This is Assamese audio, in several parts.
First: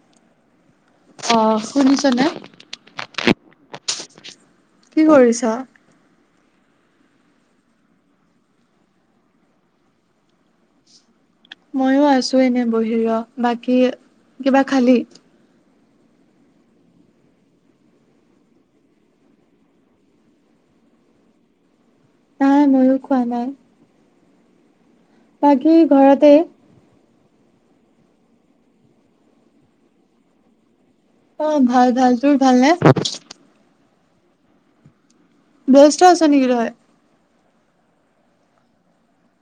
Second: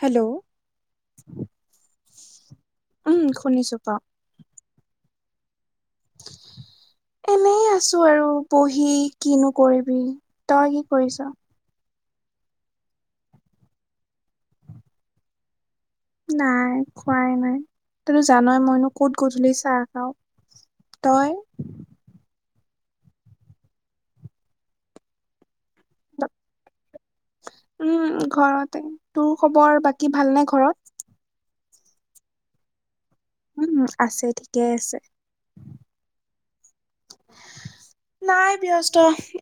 হেল্ল'! অ শুনিছনে? উম, শুনিছো ক। কি কৰিছ? [inaudible] এনেই আছো আৰু বহি। কিনো কৰিবি, তই কি কৰিছ? ময়ো আছো এনে বহি ৰ। বাকী কিবা খালি? নাই খোৱাই নাই। তইটো জানই মইনো ক'ত গধূলি চাহ খাওঁ। তই? নাই, ময়ো খোৱা নাই। বাকী ঘৰতে? উম, ঘৰতে। তোৰ খবৰ বাকী ভালনে ঘৰত? অ', ভাল ভাল। তোৰ ভাল নে? উম, আছে ঠিকেই আছে। ব্যস্ত আছ নেকি তই? নাই ব্যস্ত।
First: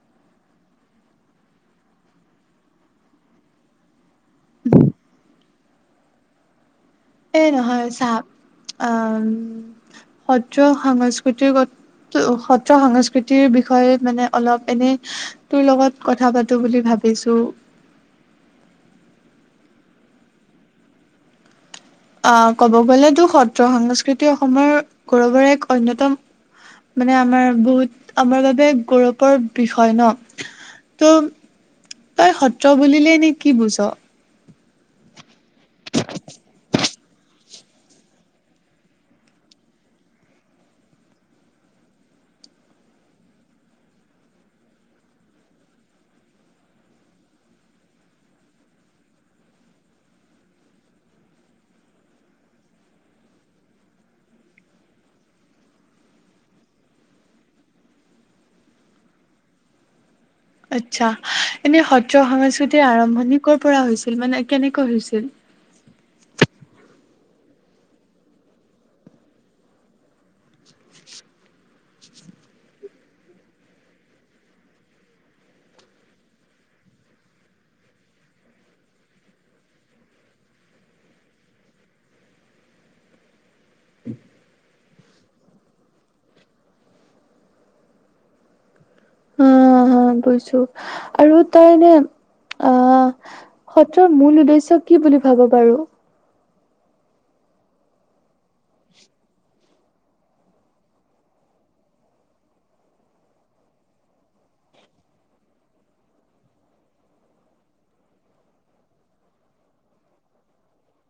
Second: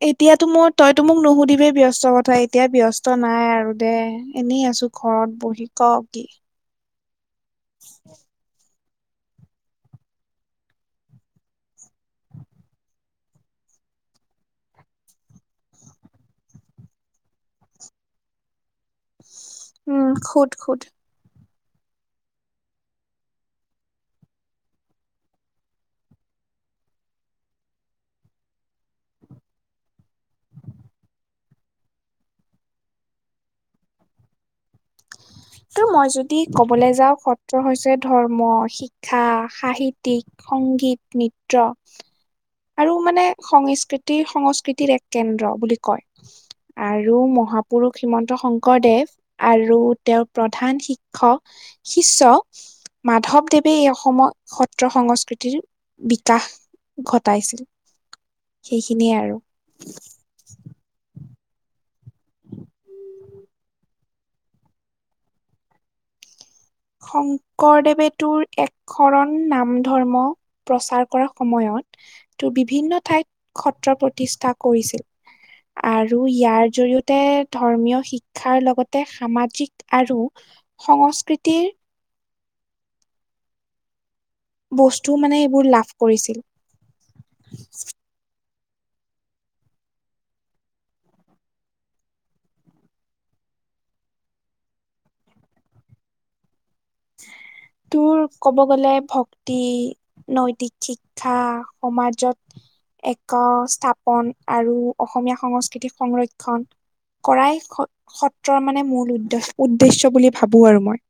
এতিয়াতো মোৰ তইতো মোক নুসুধিবিয়ে ব্যস্ত কথা। এতিয়াই ব্য স্ত নাই আৰু দে। এনেই আছো ঘৰত বহি ক কি। এই নহয় চা আ উম, সত্ৰ-সংস্কৃতিৰ কথ সত্ৰ-সংস্কৃতিৰ বিষয়ে মানে অলপ এনেই তোৰ লগত কথা পাতো বুলি ভাবিছো। উম, সোধ সোধ। অহ, ক'ব গ'লেতো সত্ৰ-সংস্কৃতি অসমৰ গৌৰৱৰে এক অন্যতম মানে আমাৰ বহুত আমাৰ বাবে গৌৰৱৰ বিষয় ন। ত' তই সত্ৰ বুলিলে এনে কি বুজ? ত' মই যদি ক'বলৈ যাওঁ সত ত্ৰ হৈছে ধৰ্ম, শিক্ষা, সাহিত্যিক, সংগীত নৃত্য। আৰু মানে সংস্কৃতি সংস্কৃতিৰ এক কেন্দ্ৰ বুলি কয়। আৰু মহাপুৰুষ শ্ৰীমন্ত শংকৰদেৱ আৰু তেওঁৰ প্ৰধান শিক্ষক শিষ্য মাধৱদেৱে এই অসমৰ সত্ৰ-সংস্কৃতিৰ বিকাশ ঘট টাইছিল সেইখিনিয়ে আৰু। আচ্ছা। এনে সত্ৰ-সংস্কৃতিৰ আৰম্ভণি ক'ৰ পৰা হৈছিল মানে কেনেকৈ হৈছিল? শংকৰদেৱে তোৰ একশৰণ নাম ধৰ্ম প্ৰচাৰ কৰা সময়ত তোৰ বিভিন্ন ঠাইত সত্ৰ প্ৰতিষ্ঠা কৰিছিল। আৰু ইয়াৰ জৰিয়তে ধৰ্মীয় শিক্ষাৰ লগতে সামাজিক আৰু সংস্কৃতিৰ বস্তু মানে এইবোৰ লাভ কৰিছিল। অ', বুইছোঁ আৰু তই এনে, অহ, সত্ৰৰ মূল উদ্দেশ্য কি বুলি ভাব বাৰু? তোৰ ক'ব গ'লে ভক্তি নৈতিক শিক্ষা সমাজত একস্থাপন আৰু অসমীয়া সংস্কৃতিক সংৰক্ষণ কৰাই সত সত্ৰৰ মানে মূল উদ্দচ উদ্দেশ্য বুলি ভাবো আৰু মই।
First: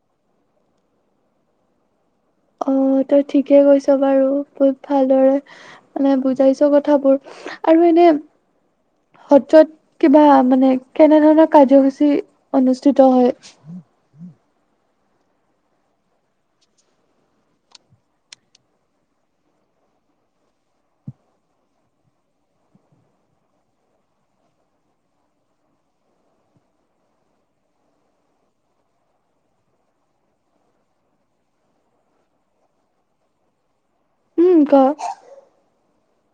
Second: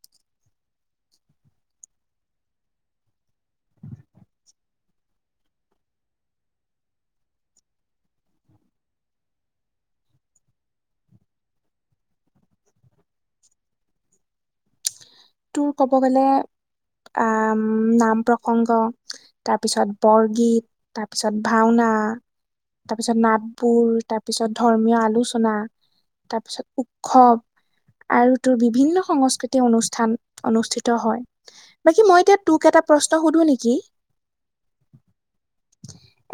অ', তই ঠিকে কৈছ বাৰু। বহুত ভালদৰে মানে বুজাইছ কথাবোৰ। আৰু এনে সত্ৰত কিবা মানে কেনে ধৰণৰ কাৰ্যসূচী অনুষ্ঠিত হয়? তোৰ ক'ব গ'লে আম নাম প্ৰসংগ তাৰপিছত বৰগীত তাৰপিছত ভাওনা তাৰপিছত নাটবোৰ তাৰপিছত ধৰ্মীয় আলোচনা তাৰপিছত উৎসৱ আৰু তোৰ বিভিন্ন সংস্কৃতি অনুষ্ঠান অনুষ্ঠিত হয়। বাকী মই এতিয়া তোক এটা প্ৰশ্ন সুধো নেকি? উম, ক।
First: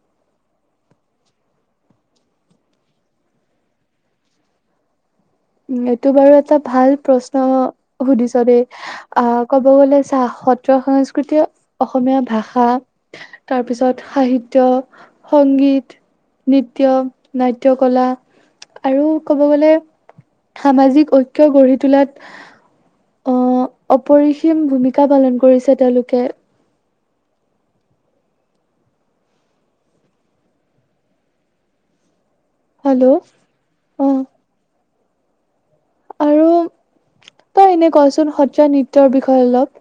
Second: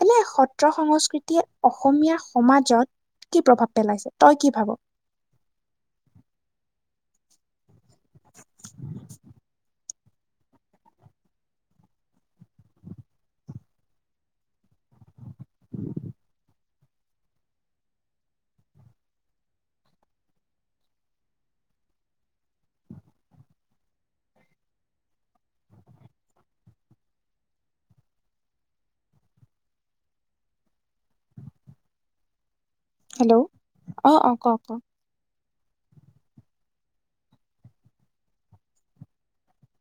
এনে সত্ৰ সংস্কৃতিয়ে অসমীয়া সমাজত কি প্ৰভাৱ পেলাইছে, তই কি ভাব? উ এইটো বাৰু এটা ভাল প্ৰশ্ন সুধিছ দেই। আহ ক'ব গ'লে চা সত্ৰ সংস্কৃতিয়ে অসমীয়া ভাষা তাৰপিছত সাহিত্য, সংগীত নৃত্য, নাট্য কলা, আৰু ক'ব গ'লে সামাজিক ঐক্য গঢ়ি তোলাত অ' অপৰিসীম ভূমিকা পালন কৰিছে তেওঁলোকে। হেল্ল' অ অঁ, অঁ, কক, কক। আৰু তই এনে কচোন সত্ৰীয়ানৃত্যৰ বিষয়ে অলপ?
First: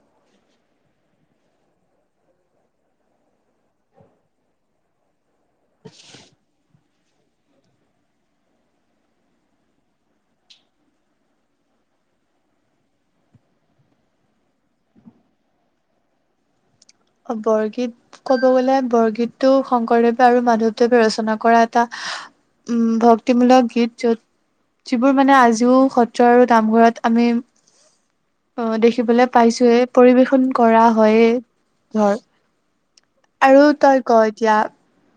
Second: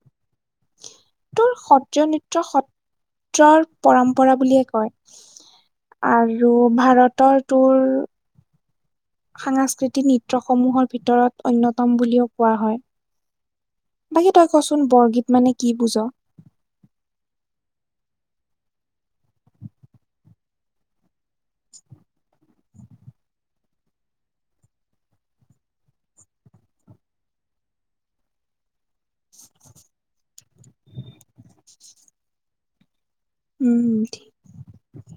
ত সত্ৰীয়ানৃত্য সত্ৰৰ পৰম্পৰা বুলিয়ে কয়। আৰু ভাৰতৰ তোৰ সাংস্কৃতিক নৃত্য সমূহৰ ভিতৰত অন্যতম বুলিও কোৱা হয়। বাকী তই কচোন বৰগীত মানে কি বুজ? বৰগীত ক'ব গ'লে বৰগীতটো শংকৰদেৱে আৰু মাধৱদেৱে ৰচনা কৰা এটা উম ভক্তিমূলক গীত, য'ত যিবোৰ মানে আজিও সত্ৰ আৰু নামঘৰত আমি অ' দেখিবলে পাইছোয়ে পৰিবেশন কৰা হয়ে। ধৰ আৰু তই ক উম এতিয়া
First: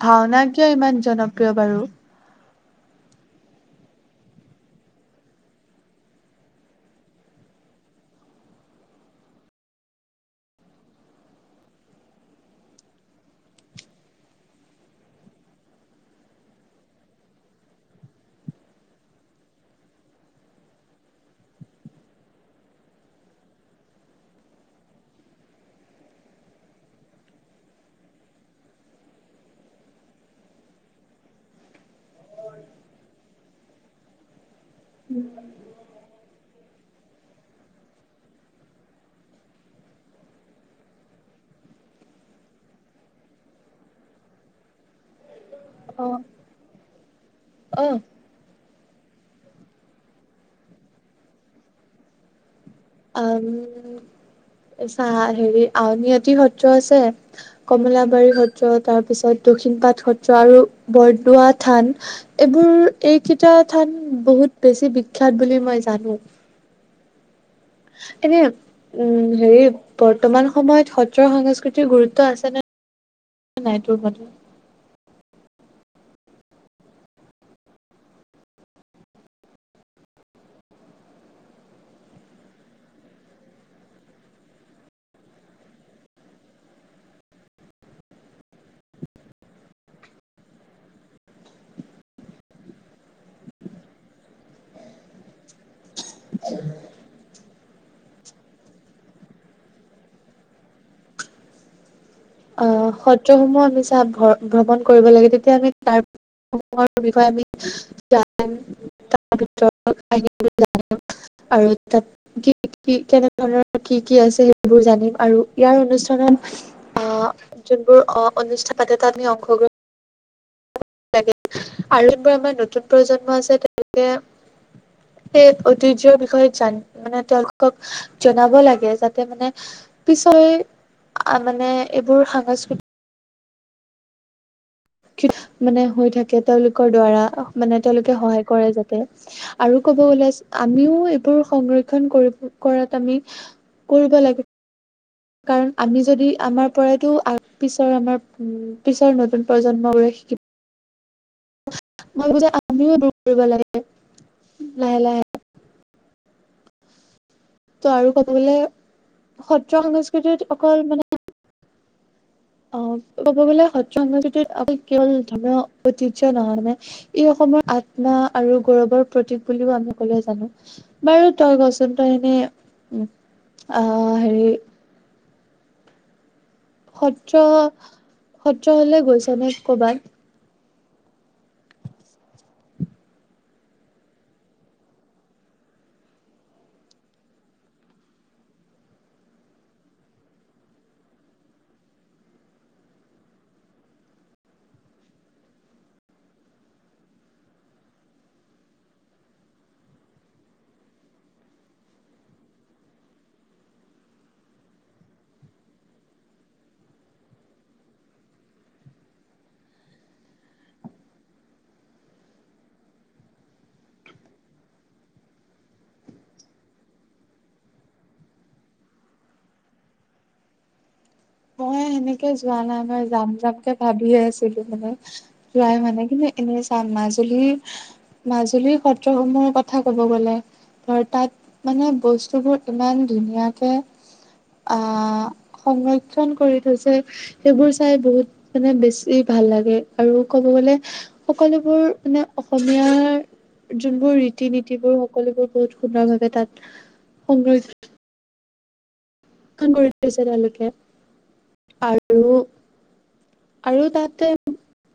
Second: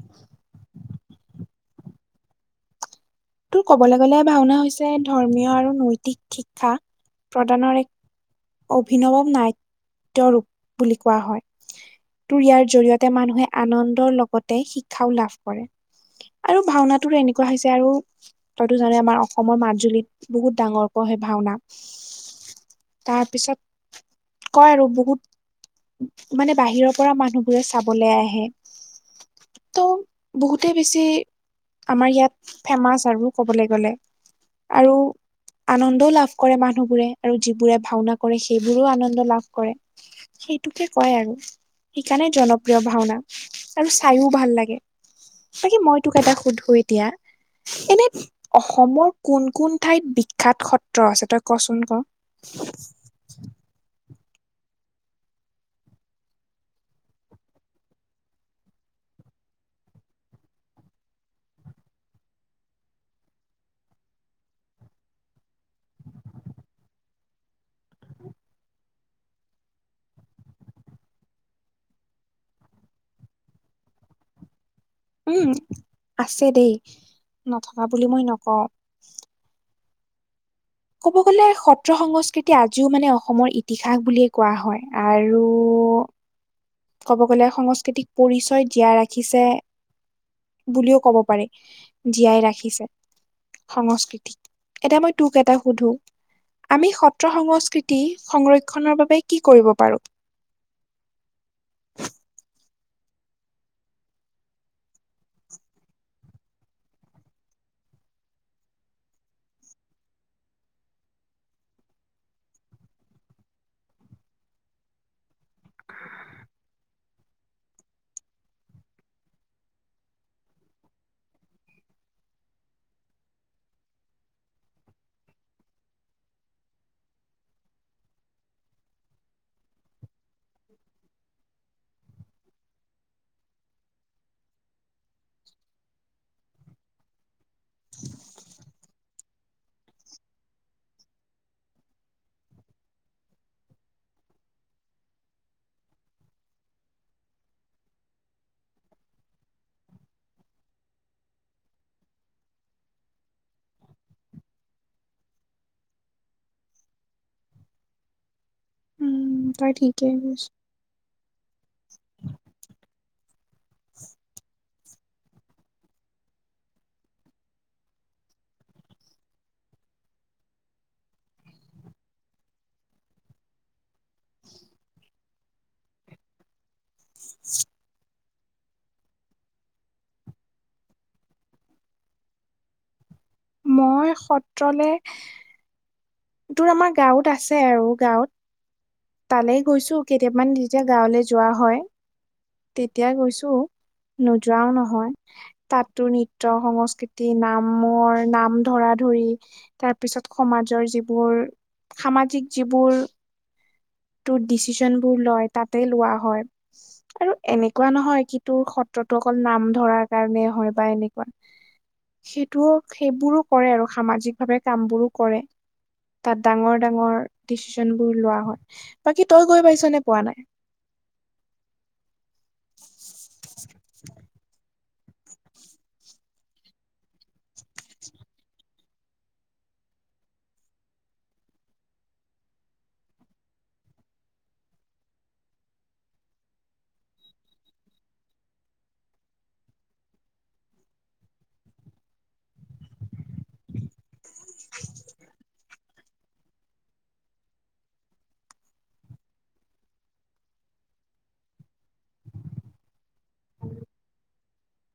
ভাওনা কিয় ইমান জনপ্ৰিয় বাৰু? তোৰ কবলৈ গ'লে ভাওনা হৈছে ধৰ্মীয় আৰু নৈতিক শিক্ষা প্ৰদানৰ এক অভিনৱ নাট্য ৰূপ বুলি কোৱা হয়। তোৰ ইয়াৰ জৰিয়তে মানুহে আনন্দৰ লগতে শিক্ষাও লাভ কৰে। আৰু ভাওনাটো এনেকুৱা হৈছে আৰু তইতো জানই আমাৰ অসমৰ মাজুলীত বহুত ডাঙৰকৈ হয় ভাওনা। তাৰপিছত কয় আৰু বহুত মানে বাহিৰৰ পৰা মানুহবোৰে চাবলৈ আহে। ত' বহুতে বেছি আমাৰ ইয়াত ফেমাচ আৰু ক'বলৈ গ'লে আৰু আনন্দও লাভ কৰে মা নুহবোৰে আৰু যিবোৰে ভাওনা কৰে সেইবোৰোও আনন্দ লাভ কৰে সেইটোকে কয় আৰু। সেইকাৰণে জনপ্ৰিয় ভাওনা আৰু চাইও ভাল লাগে। বাকী মই অ তোক এটা সোধো এতিয়া অ এনে অসমৰ কোন কোন ঠাইত বিখ্যাত সত্ৰ আছে তই কচোন ক? উম, চা হেৰি আউনীআতি সত্ৰ আছে কমলাবাৰী সত্ৰ, তাৰ পিছত দক্ষিণ পাট সত্ৰ, আৰু বৰদোৱা থান। এইবোৰ এইকেইটা থান বহুত বেছি বিখ্যাত বুলি মই জানো। এনে উম, হেৰি বৰ্তমান সময়ত সত্ৰ সংস্কৃতিৰ গুৰুত্ব আছেনে নাই তোৰ মাতে? উম, আছে দেই নথকা বুলি মই নকওঁ। ক'ব গ'লে সত্ৰ সংস্কৃতি আজিও মানে অসমৰ ইতিহাস বুলিয়ে কোৱা হয়। আৰু ক'ব গ'লে সংস্কৃতিক পৰিচয় জিয়াই ৰাখিছে বুলিও ক'ব পাৰি, জীয়াই ৰাখিছে সংস্কৃতিক। এতিয়া মই তোক এটা সুধো। আমি সত্ৰ সংস্কৃতি সংৰক্ষণৰ বাবে কি কৰিব পাৰোঁ? আহ সত্ৰসমূহ আমি চা ভ-ভ্ৰমণ কৰিব লাগে তেতিয়া আমি তাৰ [unintelligible] আৰু তাত কি কি কেনে ধৰণৰ কি কি আছে সেইবোৰ জানিম আৰু ইয়াৰ অনুষ্ঠানত অ', যোনবোৰ অনুষ্ঠান পাতে তাত আমি অংশগ্ৰহন [unintelligible] আৰু জোন বোৰ আমাৰ নতুন প্ৰজন্ম আছে তেনেকে সেই ঐতিহ্যয়ৰ বিষয়ে জান মানে তেওঁলোকক জনাব লাগে যাতে মানে পিছই মানে এইবোৰ সাংস্কৃতি মানে হৈ থাকে তেওঁলোকৰ দ্বাৰা মানে তেওঁলোকে সহায় কৰে যাতে। আৰু ক'ব গ'লে আমিও এইবোৰ সংৰক্ষণ কৰিব কৰাত আমি কৰিব লাগে। কাৰণ, আমি যদি আমাৰ পৰাইতো পিছৰ আমাৰ উম, পিছৰ নতুন প্ৰজন্ম গোৰে শিকিব। মই ভাবো যে, আমিও এইবোৰ কৰিব লাগে লাহে লাহে। ত' আৰু ক'ব গ'লে উম, তই সত্ৰ ঠিকেই কৈছ। সংস্কৃতিত অকল মানে অ', ক'ব গ'লে সত্ৰ সংস্কৃতি অকল কেৱল ধৰ্মীয় ঐতিহ্য নহয়, মানে ই অসমৰ আত্মা আৰু গৌৰৱৰ প্ৰতীক বুলিও আমি সকলোৱে জানো। বাৰু তই কচোন তই এনেই আহ হেৰি সত্ৰ সত্ৰলে গৈছ নে কৰ'বাত? মই সত্ৰলে তোৰ আমাৰ গাঁৱত আছে আৰু গাঁৱত। তালেই গৈছো কেইটামান যেতিয়া গাঁৱলৈ যোৱা হয়। তেতিয়া গৈছো নোযোৱাও নহয়। তাত তোৰ নিত্য সংস্কৃতি নামৰ নাম ধৰা-ধৰি তাৰ পিছত সমাজৰ যিবোৰ সামাজিক যিবোৰ তোৰ ডিচিশনবোৰ লয় তাতেই লোৱা হয়। আৰু এনেকুৱা নহয়, কি তোৰ সত্ৰতো অকল নাম ধৰাৰ কাৰণে, হয় বা এনেকুৱা। সেইটোও সেইবোৰো কৰে আৰু সামাজিক ভাৱে কাম বোৰো কৰে। তাত ডাঙৰ ডাঙৰ ডিচিশন বোৰ লোৱা হয়, বাকী তই গৈ পাইছ নে পোৱা নাই? মই সেনেকে যোৱা নাই, মই যাম যামকে ভাবিয়ে আছিলো মানে। যোৱাই হোৱা নাই কিন্তু এনে চা মাজুলীৰ মাজুলীৰ সত্ৰসমূহৰ কথা কব গ'লে ধৰ তাত মানে বস্তুবোৰ ইমান ধুনীয়াকে অহ সংৰক্ষণ কৰি থৈছে। সেইবোৰ চাই বহুত মানে বেছি ভাল লাগে, আৰু ক'ব গ'লে সকলোবোৰ মানে অসমীয়াৰ যোনবোৰ ৰীতি ৰীতি-নীতিবোৰ সকলোবোৰ বহুত সুন্দৰ ভাৱে তাত সংৰক্ষণ কৰি থৈছে তেওঁলোকে, আৰু আৰু তাতে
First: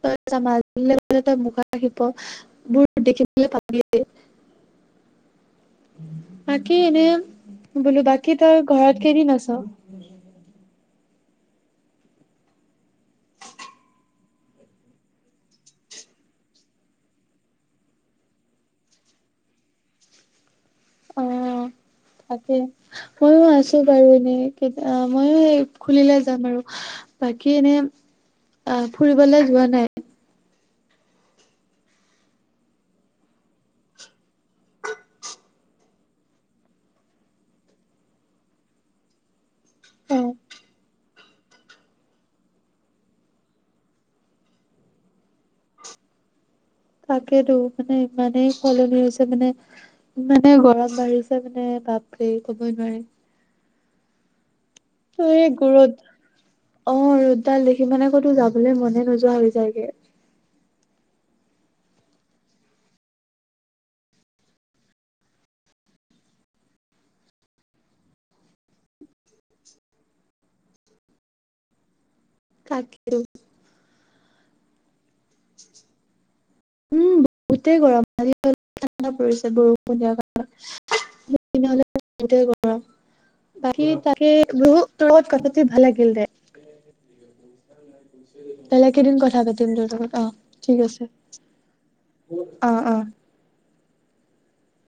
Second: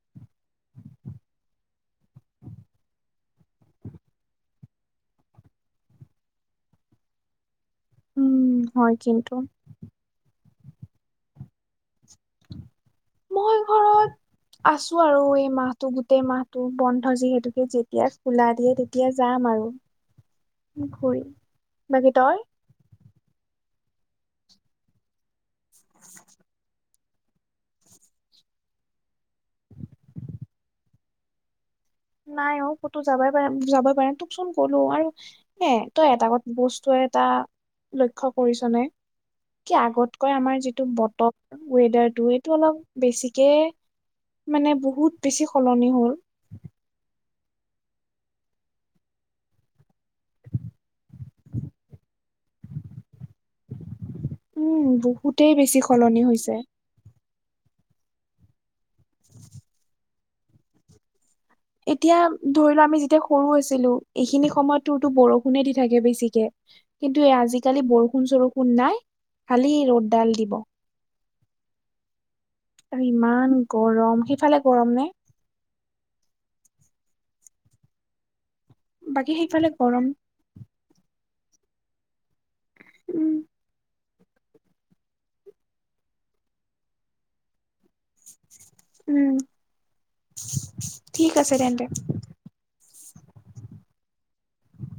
তই চা মাজুলী গ'লে তই মুগা শিল্প বোৰ দেখিবলৈ পাবিয়েই। বাকী এনে, বোলো বাকী তই উম হয় ঘৰত কিন্তু কেইদিন আছ? মই ঘৰত আছো আৰু এই মাহতটো, গোটেই মাহতটো বন্ধ যিহেতুকে, যেতিয়া খোলা দিয়ে তেতিয়া যাম আৰু অ ঘূৰি বাকী তই? তাকে ময়ো আছো বাৰু এনে, ময়ো খুলিলে যাম আৰু। বাকী এনে অ', ফুৰিবলে যোৱা নাই? নাই অ', ক'তো যাবই পাৰা যাব পাৰা নাই তোকচোন ক'লো আৰু হে তই এটা বস্তুৱে এটা লক্ষ কৰিছ নে? কি অ আগতকৈ আমাৰ যিটো বতক ৱেডাৰটো এইটো অলপ বেছিকে মানে বহুত বেছি সলনি হ'ল। তাকেতো। মানে ইমানেই সলনি হৈছে মানে ইমানে গৰম বাঢ়িছে মানে বাপ্ৰে ক'বই নোৱাৰি। উম। বহুতেই ৱেগ বেছি গুৰ'দ। সলনি হৈছে অ', ৰ'দডাল দেখি মানে ক'তো যাবলে মনে নোযোৱা হৈ যায়গে। এতিয়া ধৰি লোৱা আমি যেতিয়া সৰু আছিলো, এইখিনি সময়ত তোৰটো বৰষুণে দি থাকে বেছিকে। কিন্তু আজিকালি বৰষুণ-চৰষুণ নাই খালি ৰ'দডাল দিব। আৰু তাকেতো ইমান গৰম। সেইফালে গৰম নে? উম, বহুতে গৰম আজি [unintelligible] ঠাণ্ডা বাকী পৰিছে সেইফালে বৰষুণ গৰম দিয়া কাৰন [unintelligible] সেইটোৱে কৰা উম বাকী তাকে বহু তোৰ লগত কথা পাতি ভাল লাগিল দে। [inaudible] বেলেগ এদিন উম কথা পাতিম তোৰ লগত। অহ, ঠিক আছে। ঠিক আছে তেন্তে অ', অ'।